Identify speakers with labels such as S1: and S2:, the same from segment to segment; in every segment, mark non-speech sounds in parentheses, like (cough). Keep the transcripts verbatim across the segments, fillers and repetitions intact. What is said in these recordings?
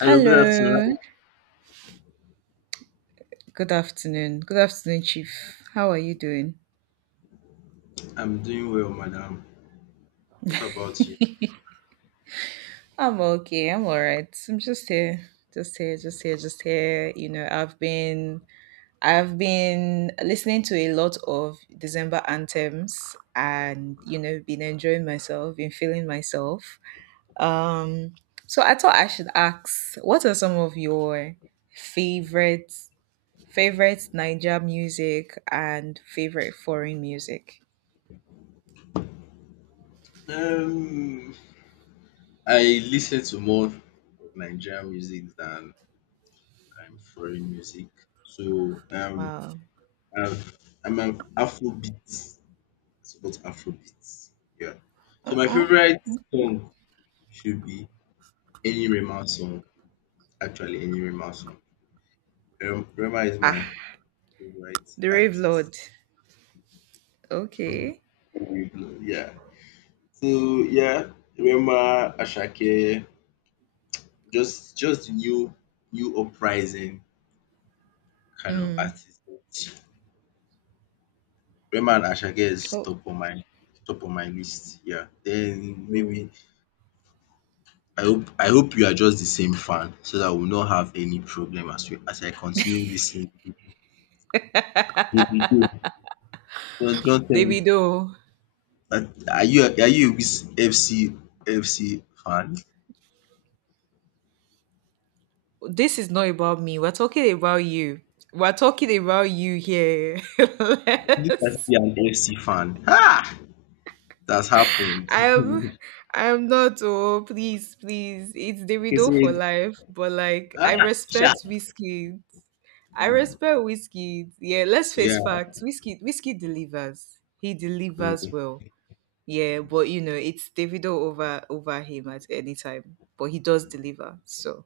S1: Hello, good
S2: Hello.
S1: afternoon.
S2: Good afternoon. Good afternoon, Chief. How are you doing?
S1: I'm doing well, madam. What about you?
S2: I'm okay. I'm all right. I'm just here. Just here, just here, just here. You know, I've been I've been listening to a lot of December anthems and you know, been enjoying myself, been feeling myself. Um so I thought I should ask, what are some of your favorite favorite Niger music and favorite foreign music?
S1: Um, I listen to more Nigerian music than um, foreign music. So um,
S2: Wow.
S1: I'm, I'm an Afrobeat. I support Afrobeat. Yeah. So my
S2: Uh-uh.
S1: favorite song should be any Rema song. Actually, any Rema song. Um, Rema is
S2: Ah,
S1: my favorite
S2: the Rave
S1: artist.
S2: Lord. Okay.
S1: (laughs) Yeah. So yeah, Rema, Ashake, Just just the new new uprising kind of
S2: Mm.
S1: artist. Rema and Ashake is
S2: Oh,
S1: top on my top on my list. Yeah. Then maybe I hope I hope you are just the same fan so that we'll not have any problem as we as I continue listening. Davido. Don't don't tell me
S2: Davido,
S1: that are you are you a Wiz F C F C fan?
S2: this is not about me. We're talking about you. We're talking about you here. (laughs)
S1: You
S2: let
S1: can be an F C fan. Ah that's happened.
S2: I am,
S1: (laughs)
S2: I am not. Oh, please, please. It's
S1: He
S2: Davido for
S1: said
S2: life. But like, I
S1: ah sha.
S2: respect whiskey. I respect whiskey. Yeah, let's face
S1: Yeah.
S2: facts. Whiskey, whiskey delivers. He delivers well. Yeah, but you know, it's Davido over over him at any time. But he does deliver. So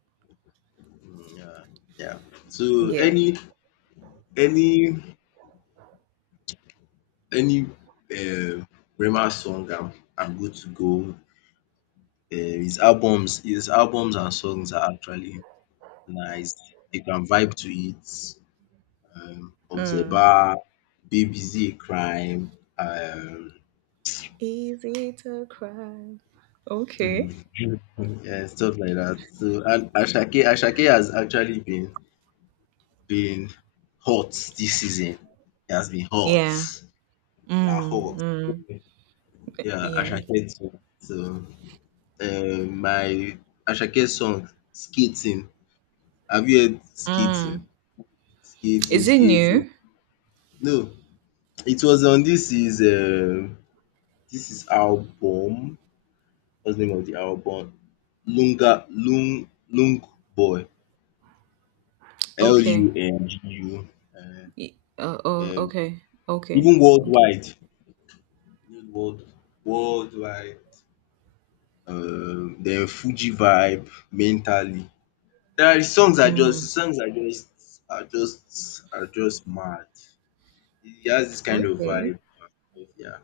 S1: Mm, Yeah, yeah. So
S2: yeah.
S1: any any any uh, Rema song I'm I'm good to go. Um his albums his albums and songs are actually nice. You can vibe to it. Um
S2: Mm.
S1: Obzeba, Baby Z Crime, um
S2: Easy to cry. Okay.
S1: mm, yeah, stuff like that. So and Ashake Ashake has actually been been hot this season. He has been hot.
S2: Yeah.
S1: La
S2: Mm,
S1: hot.
S2: mm,
S1: Yeah,
S2: yeah.
S1: Asake song. So, um, my Asake song, Skating. Have you heard
S2: Mm.
S1: Skating? Skating,
S2: Is it
S1: Skating.
S2: new?
S1: No, it was on this is um this is album. What's the name of the album? Lunga Lung Lung Boy. L
S2: Okay.
S1: U N G U.
S2: Y- Uh, oh,
S1: Um,
S2: okay. Okay.
S1: even
S2: Okay.
S1: worldwide. You know, World worldwide. Um, then Fuji Vibe, Mentally. There are songs are just
S2: Mm.
S1: his songs are just are just are just mad. He has this kind of
S2: Okay.
S1: vibe. Yeah.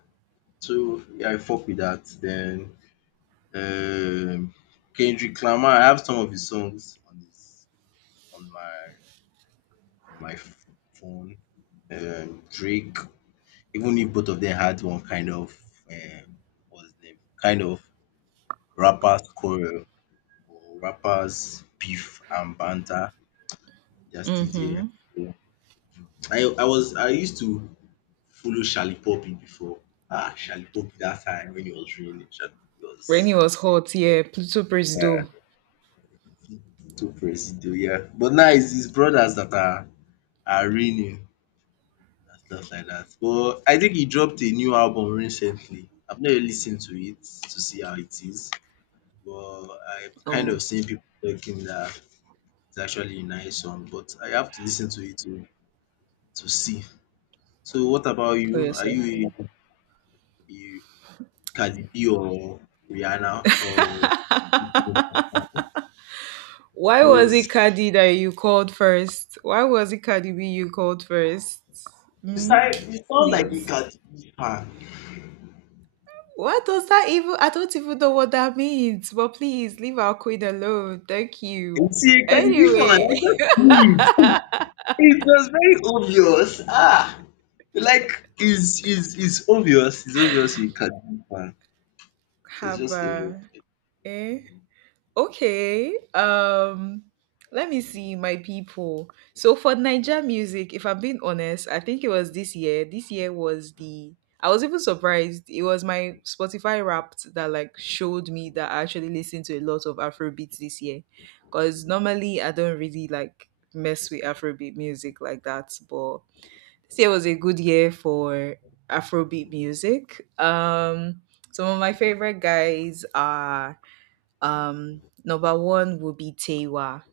S1: So yeah, I fuck with that. Then um Kendrick Lamar, I have some of his songs on his on my on my f- phone. Um Drake, even if both of them had one kind of um what's the name? Kind of rappers quarrel or rappers beef and banter. They're still there.
S2: Mm-hmm.
S1: I I was I used to follow Charlie Poppy before. Ah, Charlie Poppy, that time when he was really Charlie Poppy
S2: Rainy
S1: was
S2: was hot. Yeah. Pluto praise
S1: uh,
S2: though.
S1: too presido, yeah. But now it's his brothers that are are reigning and stuff like that. But I think he dropped a new album recently. I've not yet listened to it to see how it is, but I kind of
S2: Oh,
S1: seen people talking that it's actually a nice song. But I have to listen to it to to see. So what about
S2: for
S1: you? Are
S2: yourself.
S1: you a, a Cardi B or Rihanna or Nicki Minaj fan.
S2: Why was
S1: There's
S2: it Cardi that you called first? Why was it Cardi B you called first?
S1: you
S2: Hmm?
S1: sound you sound like a
S2: Please.
S1: Cardi B fan.
S2: What does that even? I don't even know what that means. But please leave our queen alone. Thank
S1: And
S2: you.
S1: see, a Cardi B fan, I
S2: Anyway,
S1: just knew it. (laughs) It was very obvious. Ah, like is is is obvious. It's obvious. A Cardi B fan.
S2: (laughs)
S1: So it's
S2: have
S1: just obvious.
S2: a eh. Okay. Um let me see my people. So for Niger music, if I'm being honest, I think it was this year. This year was the I was even surprised. It was my Spotify Wrapped that like showed me that I actually listened to a lot of Afrobeats this year. Cause normally I don't really like mess with Afrobeat music like that. But this year was a good year for Afrobeat music. Um some of my favorite guys are um, number one would be Tewa.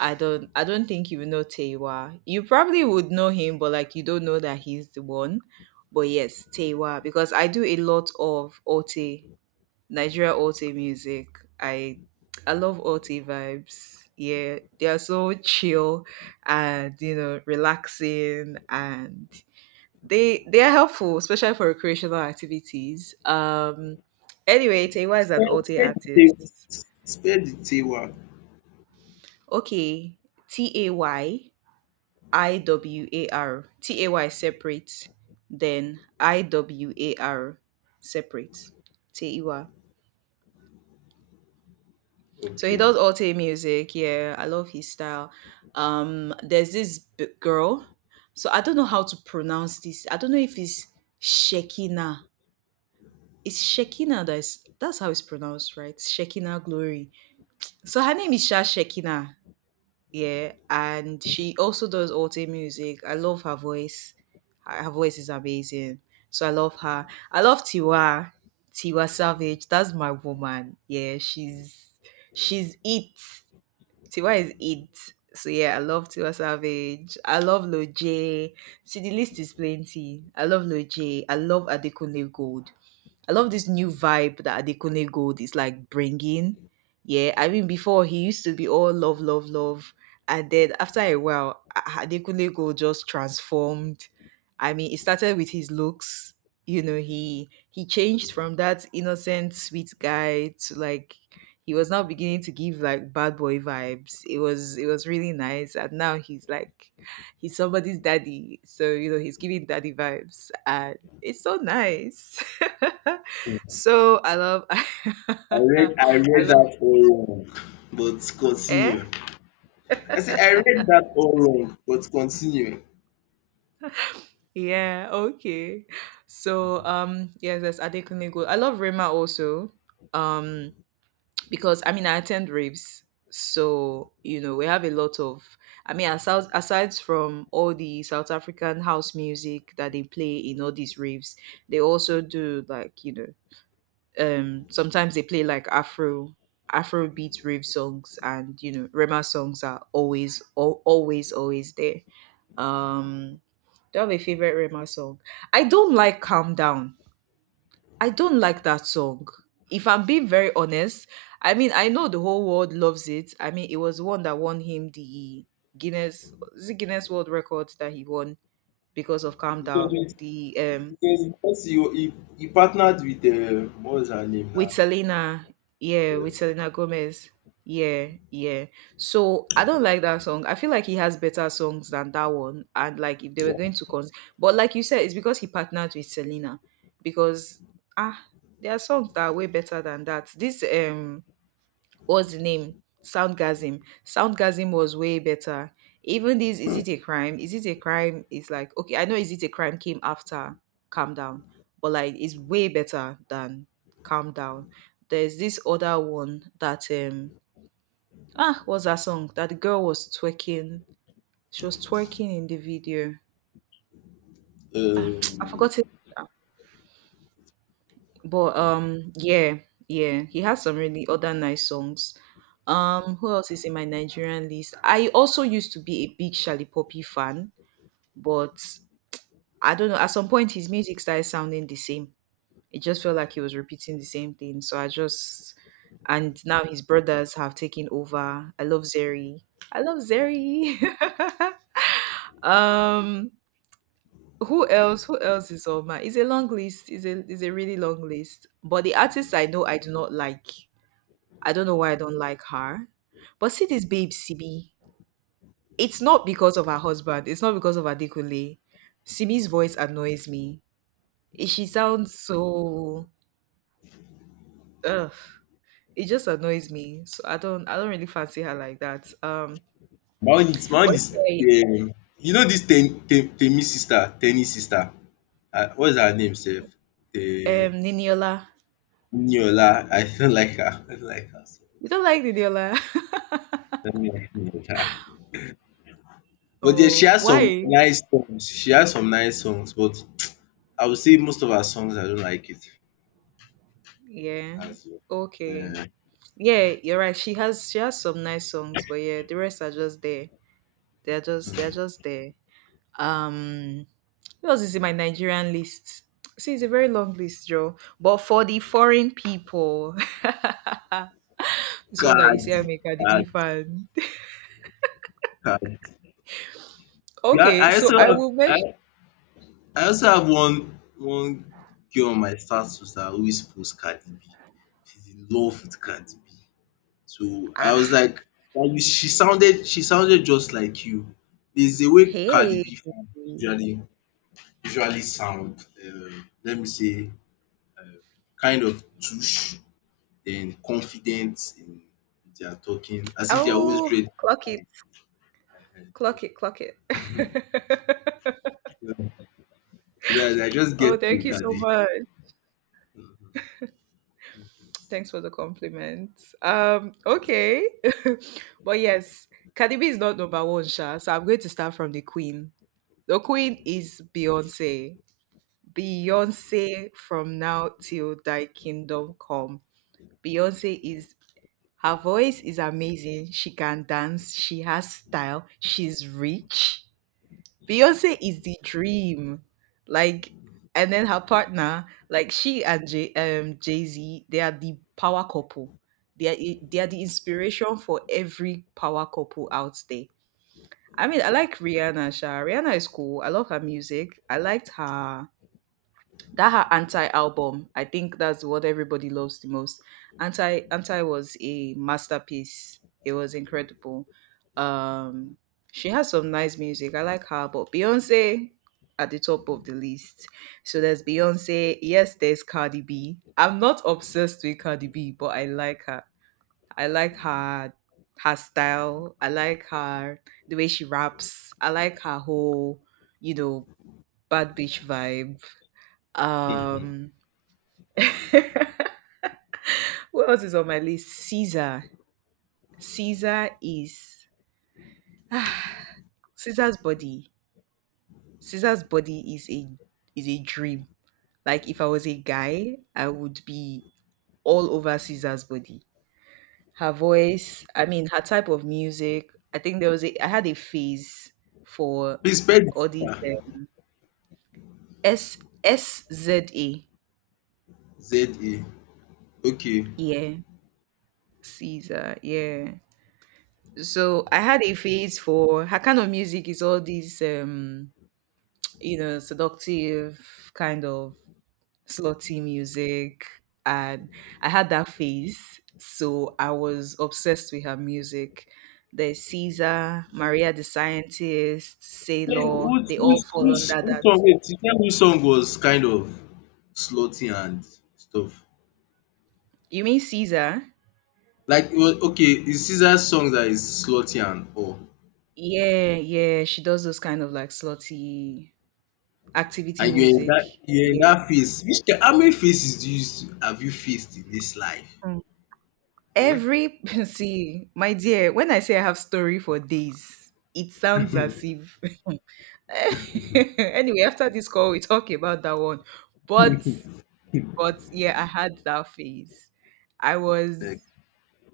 S2: I don't I don't think you know Tewa. You probably would know him, but like you don't know that he's the one. But yes, Tewa, because I do a lot of O T, Nigeria O T music. I I love O T vibes. Yeah, they are so chill and you know relaxing, and they they are helpful, especially for recreational activities. Um anyway, Tewa is an
S1: Spare,
S2: O T
S1: spare the tables.
S2: artist.
S1: Spare the table.
S2: Okay, T A Y I W A R. T A Y separate, then I W A R separate. Teiwa. So he
S1: Okay.
S2: does alt music. Yeah, I love his style. Um, there's this b- girl. So I don't know how to pronounce this. I don't know if it's Shekina. It's Shekina, that's that's how it's pronounced, right? Shekina Glory. So her name is Sha Shekina. Yeah, and she also does alter music. I love her voice. Her her voice is amazing. So I love her. I love Tiwa. Tiwa Savage. That's my woman. Yeah, she's she's it. Tiwa is it. So yeah, I love Tiwa Savage. I love Loj. See, the list is plenty. I love Loj. I love Adekunle Gold. I love this new vibe that Adekunle Gold is like bringing. Yeah, I mean, before he used to be all love, love, love, and then after a while, A- Adekunle Gold just transformed. I mean, it started with his looks. You know, he he changed from that innocent, sweet guy to, like, he was now beginning to give like bad boy vibes. It was it was really nice, and now he's like he's somebody's daddy, so you know he's giving daddy vibes, and it's so nice. (laughs)
S1: Yeah.
S2: So I love. (laughs)
S1: I read
S2: I
S1: I read
S2: love.
S1: that all wrong, but
S2: Eh?
S1: continue. I say I read
S2: (laughs)
S1: that all wrong, but continue.
S2: Yeah, okay. So um yes, that's Adekunle Gold. I love Rema also. Um because I mean I attend raves. So, you know, we have a lot of, I mean, aside aside from all the South African house music that they play in all these raves, they also do, like, you know, um sometimes they play like afro afro beat rave songs, and you know Rema songs are always al- always always there. um do you have a favorite Rema song? I don't like Calm Down. I don't like that song, if I'm being very honest. I mean, I know the whole world loves it. I mean, it was the one that won him the Guinness, is it Guinness World Record that he won because of Calm
S1: Because
S2: Down,
S1: it,
S2: the um
S1: because because you he, he partnered with uh, what was her name
S2: with
S1: now?
S2: Selena. Yeah, with
S1: Yes.
S2: Selena Gomez. Yeah, yeah. So I don't like that song. I feel like he has better songs than that one. And, like, if they were going to cons but like you said, it's because he partnered with Selena. Because ah, there are songs that are way better than that. This um what's the name? Soundgasm. Soundgasm was way better. Even this, is it a crime? Is it a crime? It's like, okay, I know is it a crime came after Calm Down, but like it's way better than Calm Down. There's this other one that, um ah what's that song that the girl was twerking. She was twerking in the video. Ah, (tsk) I
S1: Um,
S2: forgot it. But um yeah, yeah, he has some really other nice songs. Um who else is in my Nigerian list? I also used to be a big Charlie Poppy fan, but I don't know, at some point his music started sounding the same. It just felt like he was repeating the same thing. So I just And now his brothers have taken over. I love Zeri. I love Zeri. (laughs) um who else who else is on my it's a long list. It's a it's a really long list, but the artists I know, I do not like. I don't know why I don't like her. But see this babe Simi. It's not because of her husband. It's not because of Adekunle. Simi's voice annoys me. Eh, she sounds so ugh. It just annoys me. So I don't I don't really fancy her like that. Um
S1: my own is my own
S2: but
S1: is
S2: yeah,
S1: um, you know this ten, ten, Temi sister, Tenny sister. Uh, what is her name, sef?
S2: um
S1: Uh,
S2: Niniola.
S1: Niola. I don't like her. I don't like her. So—
S2: You don't like Niniola? (laughs)
S1: Yeah. But yeah, she
S2: Oh,
S1: has some
S2: why?
S1: nice songs. She has some nice songs, but I would say most of her songs I don't like it.
S2: Yeah.
S1: That's it.
S2: Okay.
S1: Yeah.
S2: Yeah, you're right. She has she has some nice songs, but yeah, the rest are just there. They're just, they're just there. Um Who else is in my Nigerian list? See, it's a very long list, Joe. But for the foreign people, (laughs) so that you see,
S1: Cardi,
S2: I'm a Cardi B
S1: Cardi,
S2: fan.
S1: Cardi. Yeah,
S2: Okay,
S1: I
S2: so
S1: also
S2: I will mention.
S1: have. I also have one one girl on my status that always post Cardi B. She's in love with Cardi B. So I was
S2: Ah,
S1: like like you, she sounded she sounded just like you. There's a way Cardi
S2: hey.
S1: B fans usually usually sound, um, let me say kind of douche then confident in their talking as if they're always
S2: Oh,
S1: ready.
S2: clock it, clock it, clock it. (laughs)
S1: So I I just get
S2: oh,
S1: to
S2: thank you so
S1: Cardi.
S2: much. Thanks for the compliment. Um, okay, (laughs) but yes, Cardi B is not number one, Sha. So I'm going to start from the Queen. The Queen is Beyonce. Beyonce from now till thy kingdom come. Beyonce is Her voice is amazing. She can dance. She has style. She's rich. Beyonce is the dream. Like, and then her partner, like she and Jay um Jay Z, they are the power couple. They are i- they are the inspiration for every power couple out there. I mean, I like Rihanna. Sha Rihanna is cool. I love her music. I liked her, that her Anti album, I think that's what everybody loves the most. Anti anti was a masterpiece, it was incredible. um she has some nice music. I like her, but Beyonce at the top of the list. So there's Beyonce. Yes, there's Cardi B. I'm not obsessed with Cardi B, but I like her. I like her her style. I like her, the way she raps. I like her whole, you know bad bitch vibe. um (laughs) What else is on my list? Caesar. Caesar is, ah, Caesar's body. Caesar's body is a is a dream. Like if I was a guy, I would be all over Caesar's body. Her voice, I mean, her type of music. I think there was a I had a phase for
S1: (laughs) Please spell
S2: all these, um, S S Z A.
S1: Z A. Okay.
S2: Yeah, Caesar. Yeah. So I had a phase for her kind of music, is all these, um you know, seductive, kind of slutty music. And I had that phase. So I was obsessed with her music. There's Caesar, Maria the Scientist,
S1: Hey, who
S2: Sailor,
S1: who
S2: they all
S1: which,
S2: fall
S1: which
S2: under
S1: song?
S2: that.
S1: Wait, you tell me which song was kind of slutty and stuff.
S2: You mean Caesar?
S1: Like, it was, okay, it's Caesar's song that is slutty and all.
S2: Yeah, yeah. She does those kind of like slutty activity
S1: And you're in
S2: music.
S1: that, you're in
S2: Yeah.
S1: that phase. Which, ki- how many faces do you, s- have you faced in this life?
S2: Mm.
S1: Eh?
S2: Every (laughs) see, my dear, when I say I have story for days, it sounds as if (laughs) anyway, after this call, we talk about that one. But but yeah, I had that phase. I was
S1: Like,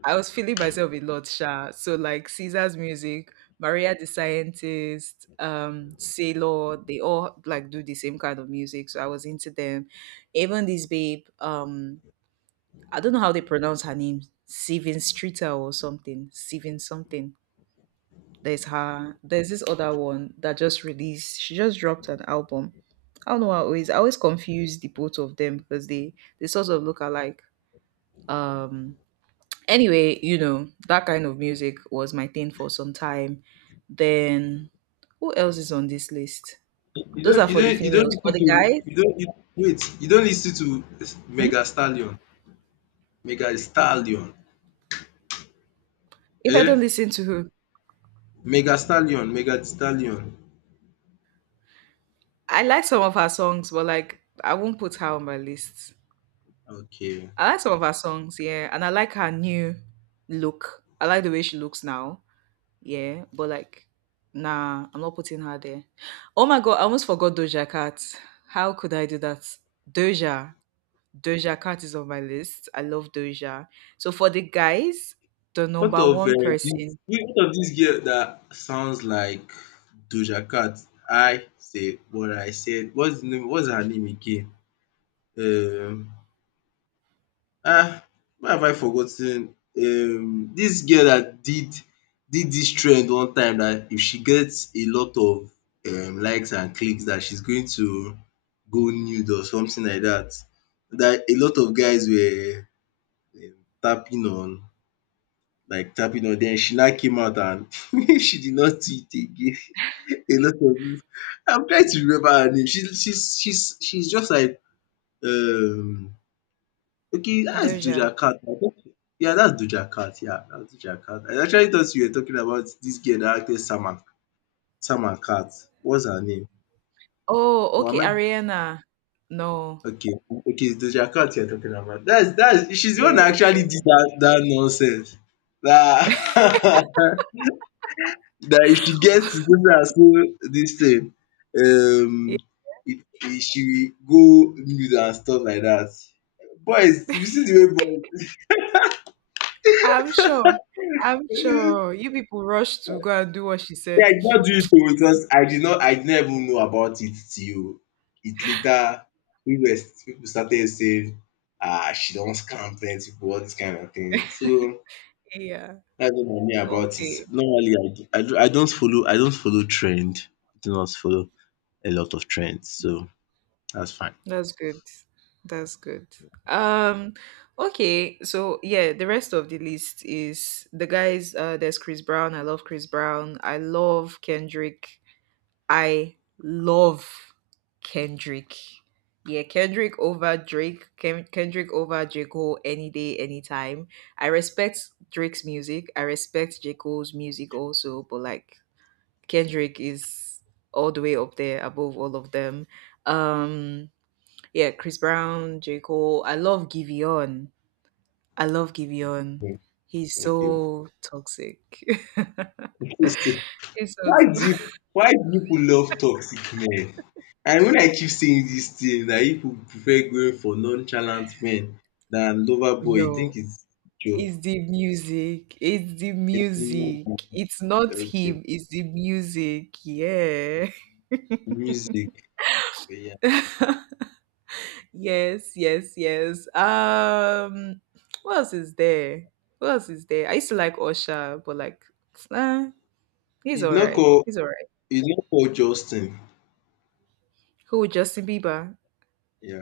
S2: I was feeling myself a lot, Sha. So like Caesar's music, Maria the Scientist, um, Sailor, they all like do the same kind of music. So I was into them. Even this babe, um, I don't know how they pronounce her name, Steven Streeter or something, Steven something there's her. There's this other one that just released. She just dropped an album. I don't know. I always I always confuse the both of them because they they sort of look alike. Um. Anyway, you know that kind of music was my thing for some time. Then who else is on this list?
S1: you
S2: Those
S1: don't,
S2: are
S1: you
S2: for the
S1: don't, you don't
S2: females. For
S1: listen
S2: the
S1: to,
S2: guys,
S1: you don't, you, wait, you don't listen to
S2: hmm?
S1: Mega Stallion, Mega Stallion,
S2: If I don't
S1: eh?
S2: listen to her,
S1: Mega Stallion, Mega Stallion.
S2: I like some of her songs, but like I won't put her on my list.
S1: Okay.
S2: I like some of her songs, yeah, and I like her new look. I like the way she looks now. Yeah, but like, nah, I'm not putting her there. Oh my god, I almost forgot Doja Cat. How could I do that? Doja. Doja Cat is on my list. I love Doja. So for the guys, the
S1: What
S2: number
S1: of uh,
S2: one
S1: this?
S2: person.
S1: What of this girl that sounds like Doja Cat? I say what I said. What's the name? What's her name again? Um, ah, why have I forgotten? Um, this girl that did did this trend one time that if she gets a lot of um, likes and clicks, that she's going to go nude or something like that. That a lot of guys were um, tapping on like tapping on, then she now came out and (laughs) she did not do it again. (laughs) A lot of people, I'm trying to
S2: Mm,
S1: remember her name. She's she's she's she's just like um, okay, that's
S2: Doja.
S1: Doja Cat. I think yeah, that's Doja Cat, yeah, that's Doja Cat. I actually thought you were talking about this girl that acted Sam and Cat. What's her name?
S2: Oh,
S1: Or
S2: okay,
S1: am I,
S2: Ariana. No.
S1: okay, okay, it's Doja Cat you're talking about. That's that's she's the
S2: Yeah,
S1: one that
S2: it's
S1: actually did
S2: Doja.
S1: that that nonsense. That (laughs) that if she gets to do am so dis thing
S2: Yeah.
S1: um it it she will go nude and stuff like that. Boys, you see the way boys
S2: I'm sure. I'm
S1: (laughs) eh,
S2: sure. You people rushed to go and do what she
S1: yeah, I
S2: said.
S1: did not do it oo because I did not I did not even know about it till it later we were pipu started saying, "Ah, she don scam plenty pipu all this kind of thing." So
S2: (laughs) yeah.
S1: dats what I mean about it.
S2: Okay.
S1: Normally I do- I do- I don't follow I don't follow trend. I do not follow a lot of trends so that's fine.
S2: That's good. That's good. Um okay, so yeah, the rest of the list is the guys uh there's Chris Brown. I love Chris Brown. I love Kendrick. I love Kendrick. Yeah, Kendrick over Drake. Ken- Kendrick over J. Cole any day, anytime. I respect Drake's music. I respect J. Cole's music also, but like Kendrick is all the way up there above all of them. Um yeah, Chris Brown, J. Cole. I love Giveon. I love Giveon. He's
S1: Thank you.
S2: so toxic. (laughs)
S1: Dis,
S2: He's so
S1: why do
S2: to-
S1: you why do people love toxic men? And when I keep saying this thing that people prefer going for nonchalant men than lover boy,
S2: No,
S1: you think it's joke?
S2: it's the music. It's the
S1: It's the
S2: music.
S1: music.
S2: It's not
S1: Okay,
S2: him. It's the music. Yeah.
S1: music, yeah.
S2: (laughs) yes, yes, yes. Um, what else is there? What else is there? I used to like Osha, but like, uh, he's
S1: It's
S2: all
S1: not
S2: right.
S1: call,
S2: He's all right.
S1: it's not call Justin,
S2: Who? Justin Bieber.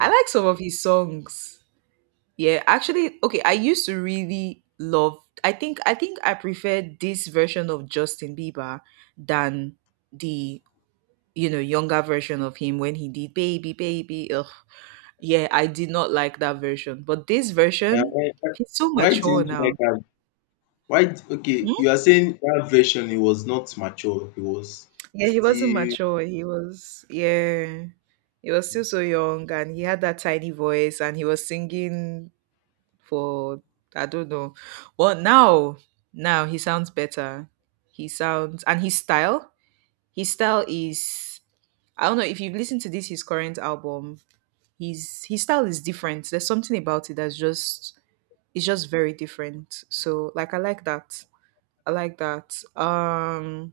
S2: I like some of his songs. Yeah, actually, okay, I used to really love I think I think I prefer this version of Justin Bieber than the you know younger version of him when he did baby baby ugh. Yeah, I did not like that version, but this
S1: Na
S2: version
S1: why
S2: he's so
S1: why
S2: mature
S1: didn't you
S2: now.
S1: like am? Why d- okay,
S2: Hmm?
S1: you are saying that version he was not mature, he was
S2: Yeah, he wasn't
S1: still
S2: mature, he was, yeah, he was still so young and he had that tiny voice and he was singing for I don't know. Well, now now he sounds better. He sounds and his style. His style is I don't know if you've listened to this his current album. His his style is different. There's something about it that's just it's just very different. So like I like that. I like that. Um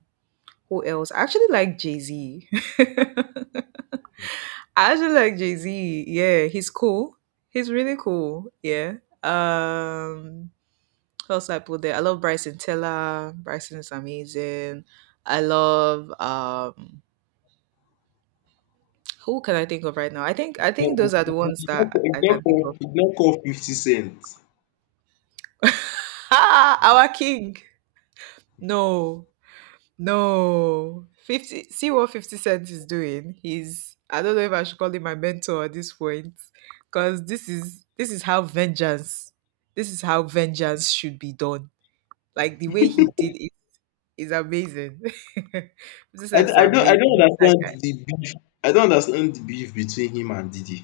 S2: Who else? I actually like Jay-Z. (laughs) I actually like Jay-Z. Yeah, he's cool. He's really cool. Yeah. Um Plus, I put there. I love Bryson Tiller. Bryson is amazing. I love um who can I think of right now? I think I think those
S1: no,
S2: are the ones
S1: It's not
S2: that
S1: call
S2: I
S1: It's
S2: can
S1: not
S2: think of.
S1: call It's not call Fifty Cent.
S2: Ah, our king. No, no. Fifty. See what Fifty Cent is doing. He's. I don't know if I should call him my mentor at this point, because this is this is how vengeance. This is how vengeance should be done. Like the way he did it is amazing. (laughs) Fifty
S1: I,
S2: Cent
S1: d-
S2: is
S1: I don't, I
S2: amazing.
S1: don't
S2: He's that
S1: understand the beef. I don't understand the beef between him and Didi.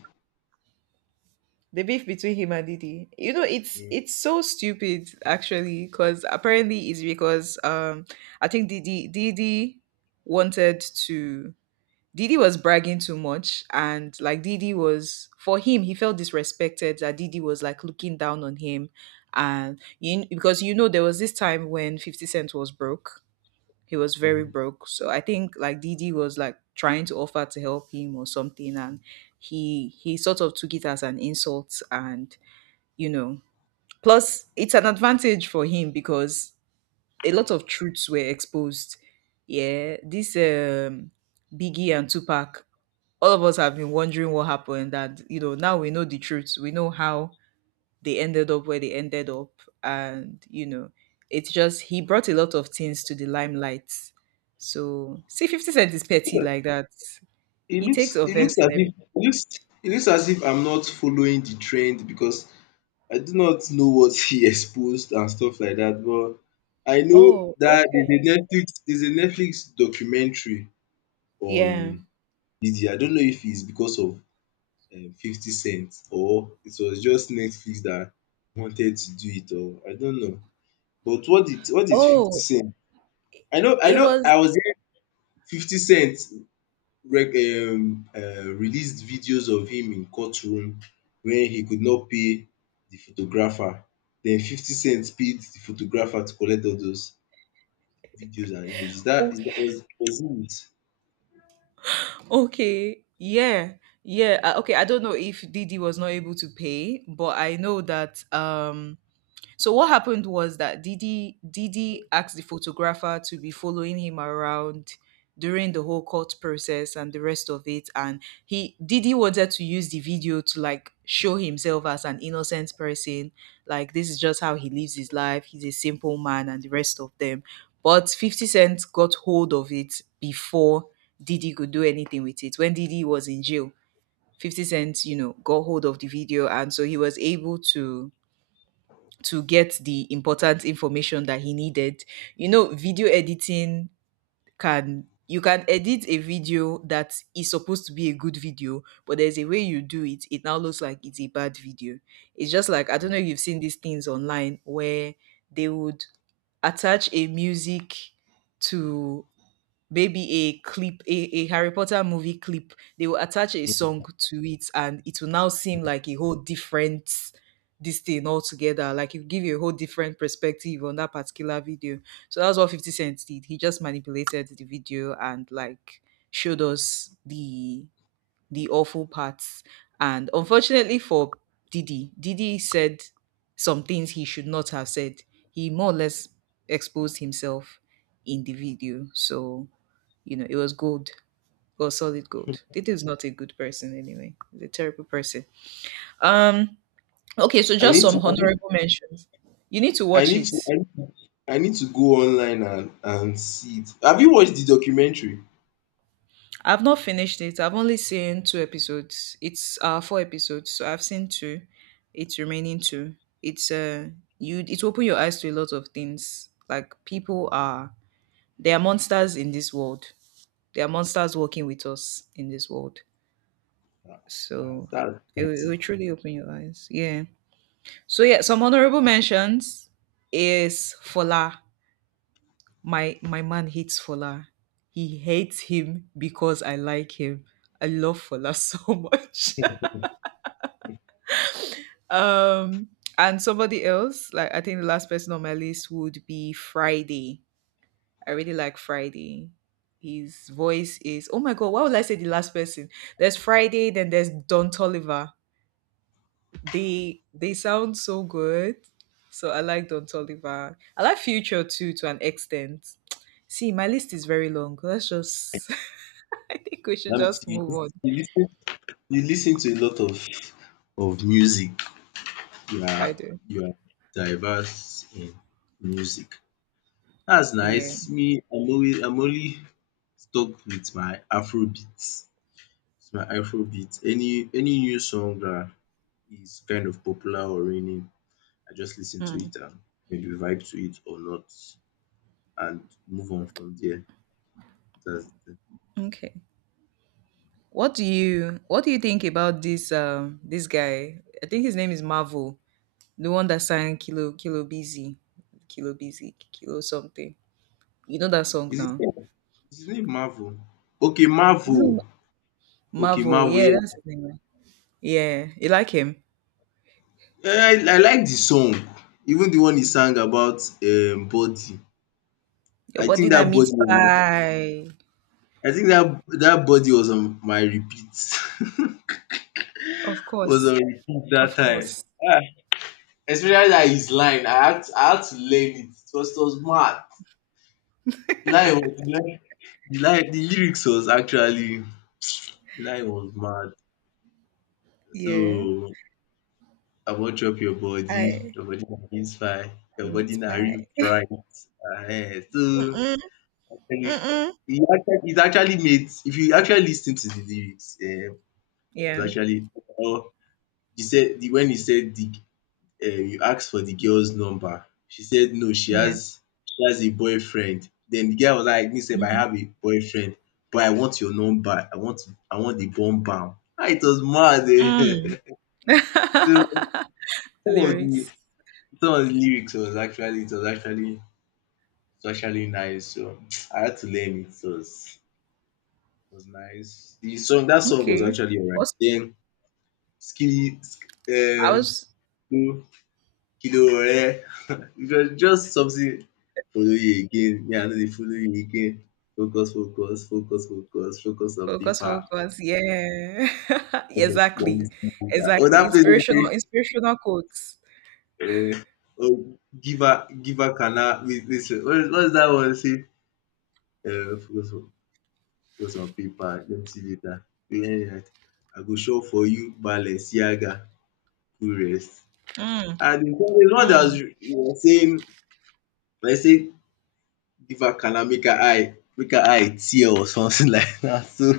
S2: the beef between him and Didi. You know, it's
S1: Mm,
S2: it's so stupid actually, because apparently it's because um I think Didi Didi wanted to Didi was bragging too much and like Didi was for him, he felt disrespected that Didi was like looking down on him. And you because you know there was this time when fifty Cent was broke. He was very
S1: mm.
S2: broke. So I think like Didi was like trying to offer to help him or something and he he sort of took it as an insult and you know. Plus, it's an advantage for him because a lot of truths were exposed. Yeah, this um, Biggie and Tupac, all of us have been wondering what happened, and you know, now we know the truth. We know how they ended up where they ended up, and you know, it's just he brought a lot of things to the limelight. So, see, Fifty Cent is petty like that.
S1: It
S2: He takes
S1: looks it looks
S2: offense
S1: as
S2: in
S1: if
S2: everything.
S1: it looks it looks as if I'm not following the trend because I do not know what he (laughs) exposed and stuff like that. But I know
S2: Oh,
S1: that there's
S2: okay.
S1: a Netflix, there's a Netflix documentary
S2: Yeah.
S1: on Didi. I don't know if it's because of um, Fifty Cent or it was just Netflix that wanted to do it or I don't know. But what did what did Fifty
S2: Oh,
S1: Cent— I know, I
S2: it
S1: know.
S2: was.
S1: I was there. Fifty Cent rec- um, uh, released videos of him in courtroom when he could not pay the photographer. Then Fifty Cent paid the photographer to collect all those videos and images. That
S2: Oh,
S1: is that was was it.
S2: okay. Yeah. Yeah. Uh, okay. I don't know if Didi was not able to pay, but I know that um so what happened was that Didi Didi asked the photographer to be following him around during the whole court process and the rest of it, and he Didi wanted to use the video to like show himself as an innocent person, like this is just how he lives his life, he's a simple man and the rest of them. But fifty cent got hold of it before Didi could do anything with it. When Didi was in jail, fifty cent, you know, got hold of the video, and so he was able to to get the important information that he needed. You know, video editing, can you can edit a video that is supposed to be a good video, but there's a way you do it, it now looks like it's a bad video. It's just like I don't know if you've seen these things online where they would attach a music to maybe a clip, a, a Harry Potter movie clip, they will attach a song to it and it will now seem like a whole different this thing altogether. Like it will give you a whole different perspective on that particular video. So that's what fifty Cent did. He just manipulated the video and like showed us the the awful parts. And unfortunately for Diddy, Diddy said some things he should not have said. He more or less exposed himself in the video. So you know, it was gold, or solid gold. It is not a good person anyway. He's a terrible person. Um, okay, so
S1: I
S2: just
S1: need to,
S2: some
S1: I need,
S2: honorable mentions. You need to
S1: I
S2: watch
S1: need to,
S2: it.
S1: I need, I need to go online and and see it. Have you watched the documentary?
S2: I've not finished it. I've only seen two episodes. It's uh four episodes, so I've seen two. It's remaining two. It's uh you it will open your eyes to a lot of things. Like people are, they are monsters in this world. They are monsters working with us in this world.
S1: That's
S2: So
S1: that's
S2: it will, it
S1: crazy.
S2: will truly open your eyes. Yeah. So yeah, some honorable mentions is Fola. My my man hates Fola. He hates him because I like him. I love Fola (laughs) so much. (laughs) um and somebody else, like I think the last person on my list would be Friday. I really like Friday. His voice is oh my god, why would I say the last person? There's Friday, then there's Don Tolliver. they they sound so good. So I like Don Toliver. I like Future too to an extent. See, my list is very long. Let's just (laughs) I think we should
S1: That means
S2: just
S1: you,
S2: move
S1: lis-
S2: on.
S1: you listen, you listen to a lot of of music. You are,
S2: I do.
S1: you are diverse in music. That's nice.
S2: Yeah.
S1: Me, I'm always, I'm only stuck with my Afrobeats. It's my Afro beats. Any any new song that is kind of popular or raining, I just listen to
S2: Mm.
S1: it and maybe vibe to it or not and move on from there. That's the—
S2: Okay. What do you what do you think about this um this guy? I think his name is Marvel, the one that sang Kilo Kilo Busy. Kilo Busy, Kilo something. You know that song
S1: Is his
S2: now.
S1: name, is his name Marvel? Okay,
S2: Isn't
S1: Marvel.
S2: it
S1: Okay,
S2: Marvel?
S1: Marvel,
S2: Yeah,
S1: yeah.
S2: that's his name. Right? Yeah. You like him?
S1: Eh, I, I like the song. Even the one he sang about um body.
S2: Your
S1: I
S2: body
S1: think
S2: na
S1: that
S2: meat
S1: body was on
S2: pie.
S1: I think that that body was on my repeat. (laughs)
S2: Of
S1: Was
S2: course.
S1: on repeat that
S2: Of
S1: time.
S2: course.
S1: Ah, especially that his line. I had to, I had to learn it. It was, it was mad. The line was the line, the line The lyrics was actually, the line was mad.
S2: Yeah.
S1: So I won't chop your body,
S2: I
S1: your body na beans fry, your body
S2: meat
S1: na
S2: pie.
S1: real fright. Ehen, so
S2: Mm,
S1: actually
S2: mm-mm.
S1: it actually it actually made if you actually listen to the lyrics um it was
S2: Yeah.
S1: actually oh, he said, "The when he said the um you asked for the girl's number, she said no she
S2: Yeah.
S1: has, she has a boyfriend. Then the guy was like me sef I
S2: Mhm.
S1: have a boyfriend but I want your number, I want I want the bomb bomb." Ah it was mad
S2: Mm.
S1: um. (laughs)
S2: (laughs)
S1: So some of the
S2: Lyrics.
S1: some of the lyrics was actually it was actually it was actually nice so (tsk) I had to learn it. So it was, it was nice. The song, that song was
S2: Okay.
S1: actually alright.
S2: Most
S1: Then Den
S2: I
S1: um
S2: was
S1: Kilo kilo Ore, it was just something, follow you again, me I know dey follow you again. Focus, focus, focus, focus, focus on
S2: focus,
S1: paper.
S2: focus. Yeah. (laughs)
S1: Okay, let me
S2: exactly.
S1: see paper. Oh
S2: Exactly.
S1: that place wey
S2: Inspirational,
S1: dey
S2: inspirational quotes.
S1: give um giver giver cana wait wait sef what is what is dat one say um focus on focus on paper, let me see later. Wait, wait, wait. I go shop for you Balenciaga, cool rest.
S2: Mm,
S1: And de one dat was
S2: mm.
S1: he was saying, dem say give her cana make her eye make her eye tear or something (laughs) like that. So,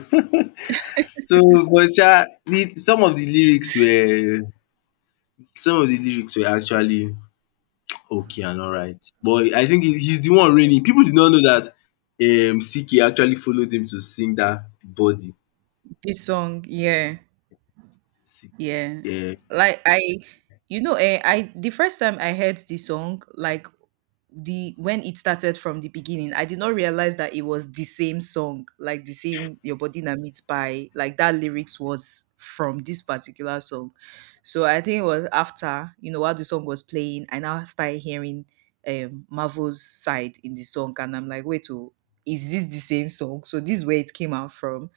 S1: So, but yeah, the some of the lyrics were some of the lyrics were actually okay and alright. But I think he he's the one raining. People did not know that um Siki actually followed him to sing that Body.
S2: This song, yeah,
S1: C
S2: yeah.
S1: um
S2: Like I, you know, eh, I the first time I heard this song, like the when it started from the beginning, I did not realize that it was the same song, like the same Your Body Na Meat Pie, like that lyrics was from this particular song. So I think it was after, you know, while the song was playing, I now started hearing um Marvel's side in the song and I'm like, wait, oh, is this the same song? So this is where it came out from.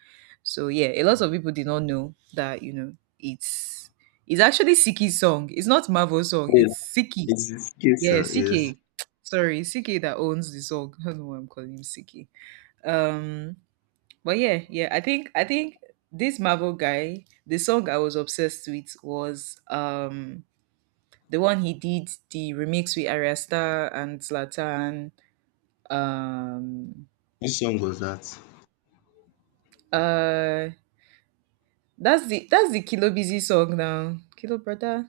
S2: So yeah, a lot of people did not know that, you know, it's it's actually Siki's song. It's not Marvel's song,
S1: yes,
S2: it's Siki.
S1: it's a
S2: Yeah,
S1: song, yes.
S2: C K. Sorry, C K that owns the song. (laughs) I don't know why I'm calling him C K. Um, but yeah, yeah, I think I think this Marvel guy, the song I was obsessed with was um the one he did the remix with Arya Starr and Zlatan. Um
S1: Which song was that?
S2: uh that's the that's the Kilo Busy song now. Kilo brother.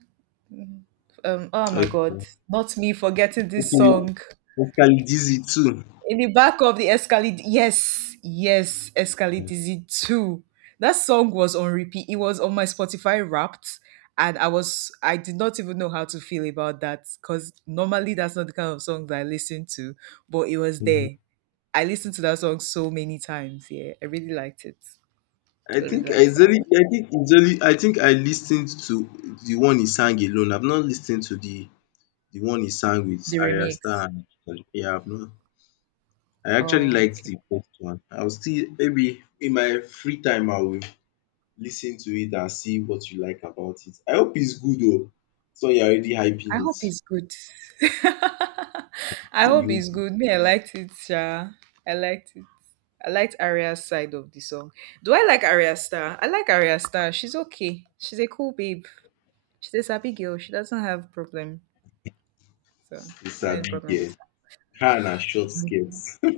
S2: Mhm. Um oh my god,
S1: Okay.
S2: not me forgetting this
S1: Okay,
S2: song.
S1: Pascally Dizzy too.
S2: In the back of the Escalade. Yes, yes, Escalade Dizzy two. That song was on repeat. It was on my Spotify wrapped. And I was, I did not even know how to feel about that because normally that's not the kind of song that I listen to, but it was
S1: Mhm.
S2: there. I listened to that song so many times. Yeah, I really liked it.
S1: I
S2: I really
S1: think I only
S2: liked that one.
S1: I think it's only I think I listened to the one he sang alone. I've not listened to the— The one he sang with
S2: The
S1: Arya
S2: remix.
S1: Starr and yeah, I've not— I actually
S2: Oh.
S1: liked
S2: Okay.
S1: the first one. I'll still maybe in my free time I will listen to it and see what you like about it. I hope it's good oo. So you're already
S2: I
S1: hyping it.
S2: hope it's good. (laughs) I hope
S1: You
S2: it's good. Me, I liked it, Sha. I liked it. I liked Aria's side of the song. Do I like Aria Star? I like Aria Star. She's okay. She's a cool babe. She's a sappy girl. She doesn't have problem. So I have any
S1: sabi
S2: problem
S1: girl.
S2: with
S1: Her and her short skirt. (laughs)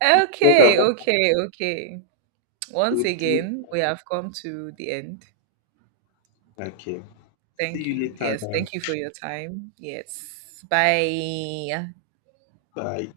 S2: her.
S1: Talk
S2: Okay,
S1: about—
S2: okay, okay. Once
S1: would- would-
S2: again, we have come to the end.
S1: okay. See
S2: Thank
S1: you
S2: you.
S1: later
S2: Yes,
S1: now.
S2: thank you for your time. Yes. Bye.
S1: Bye.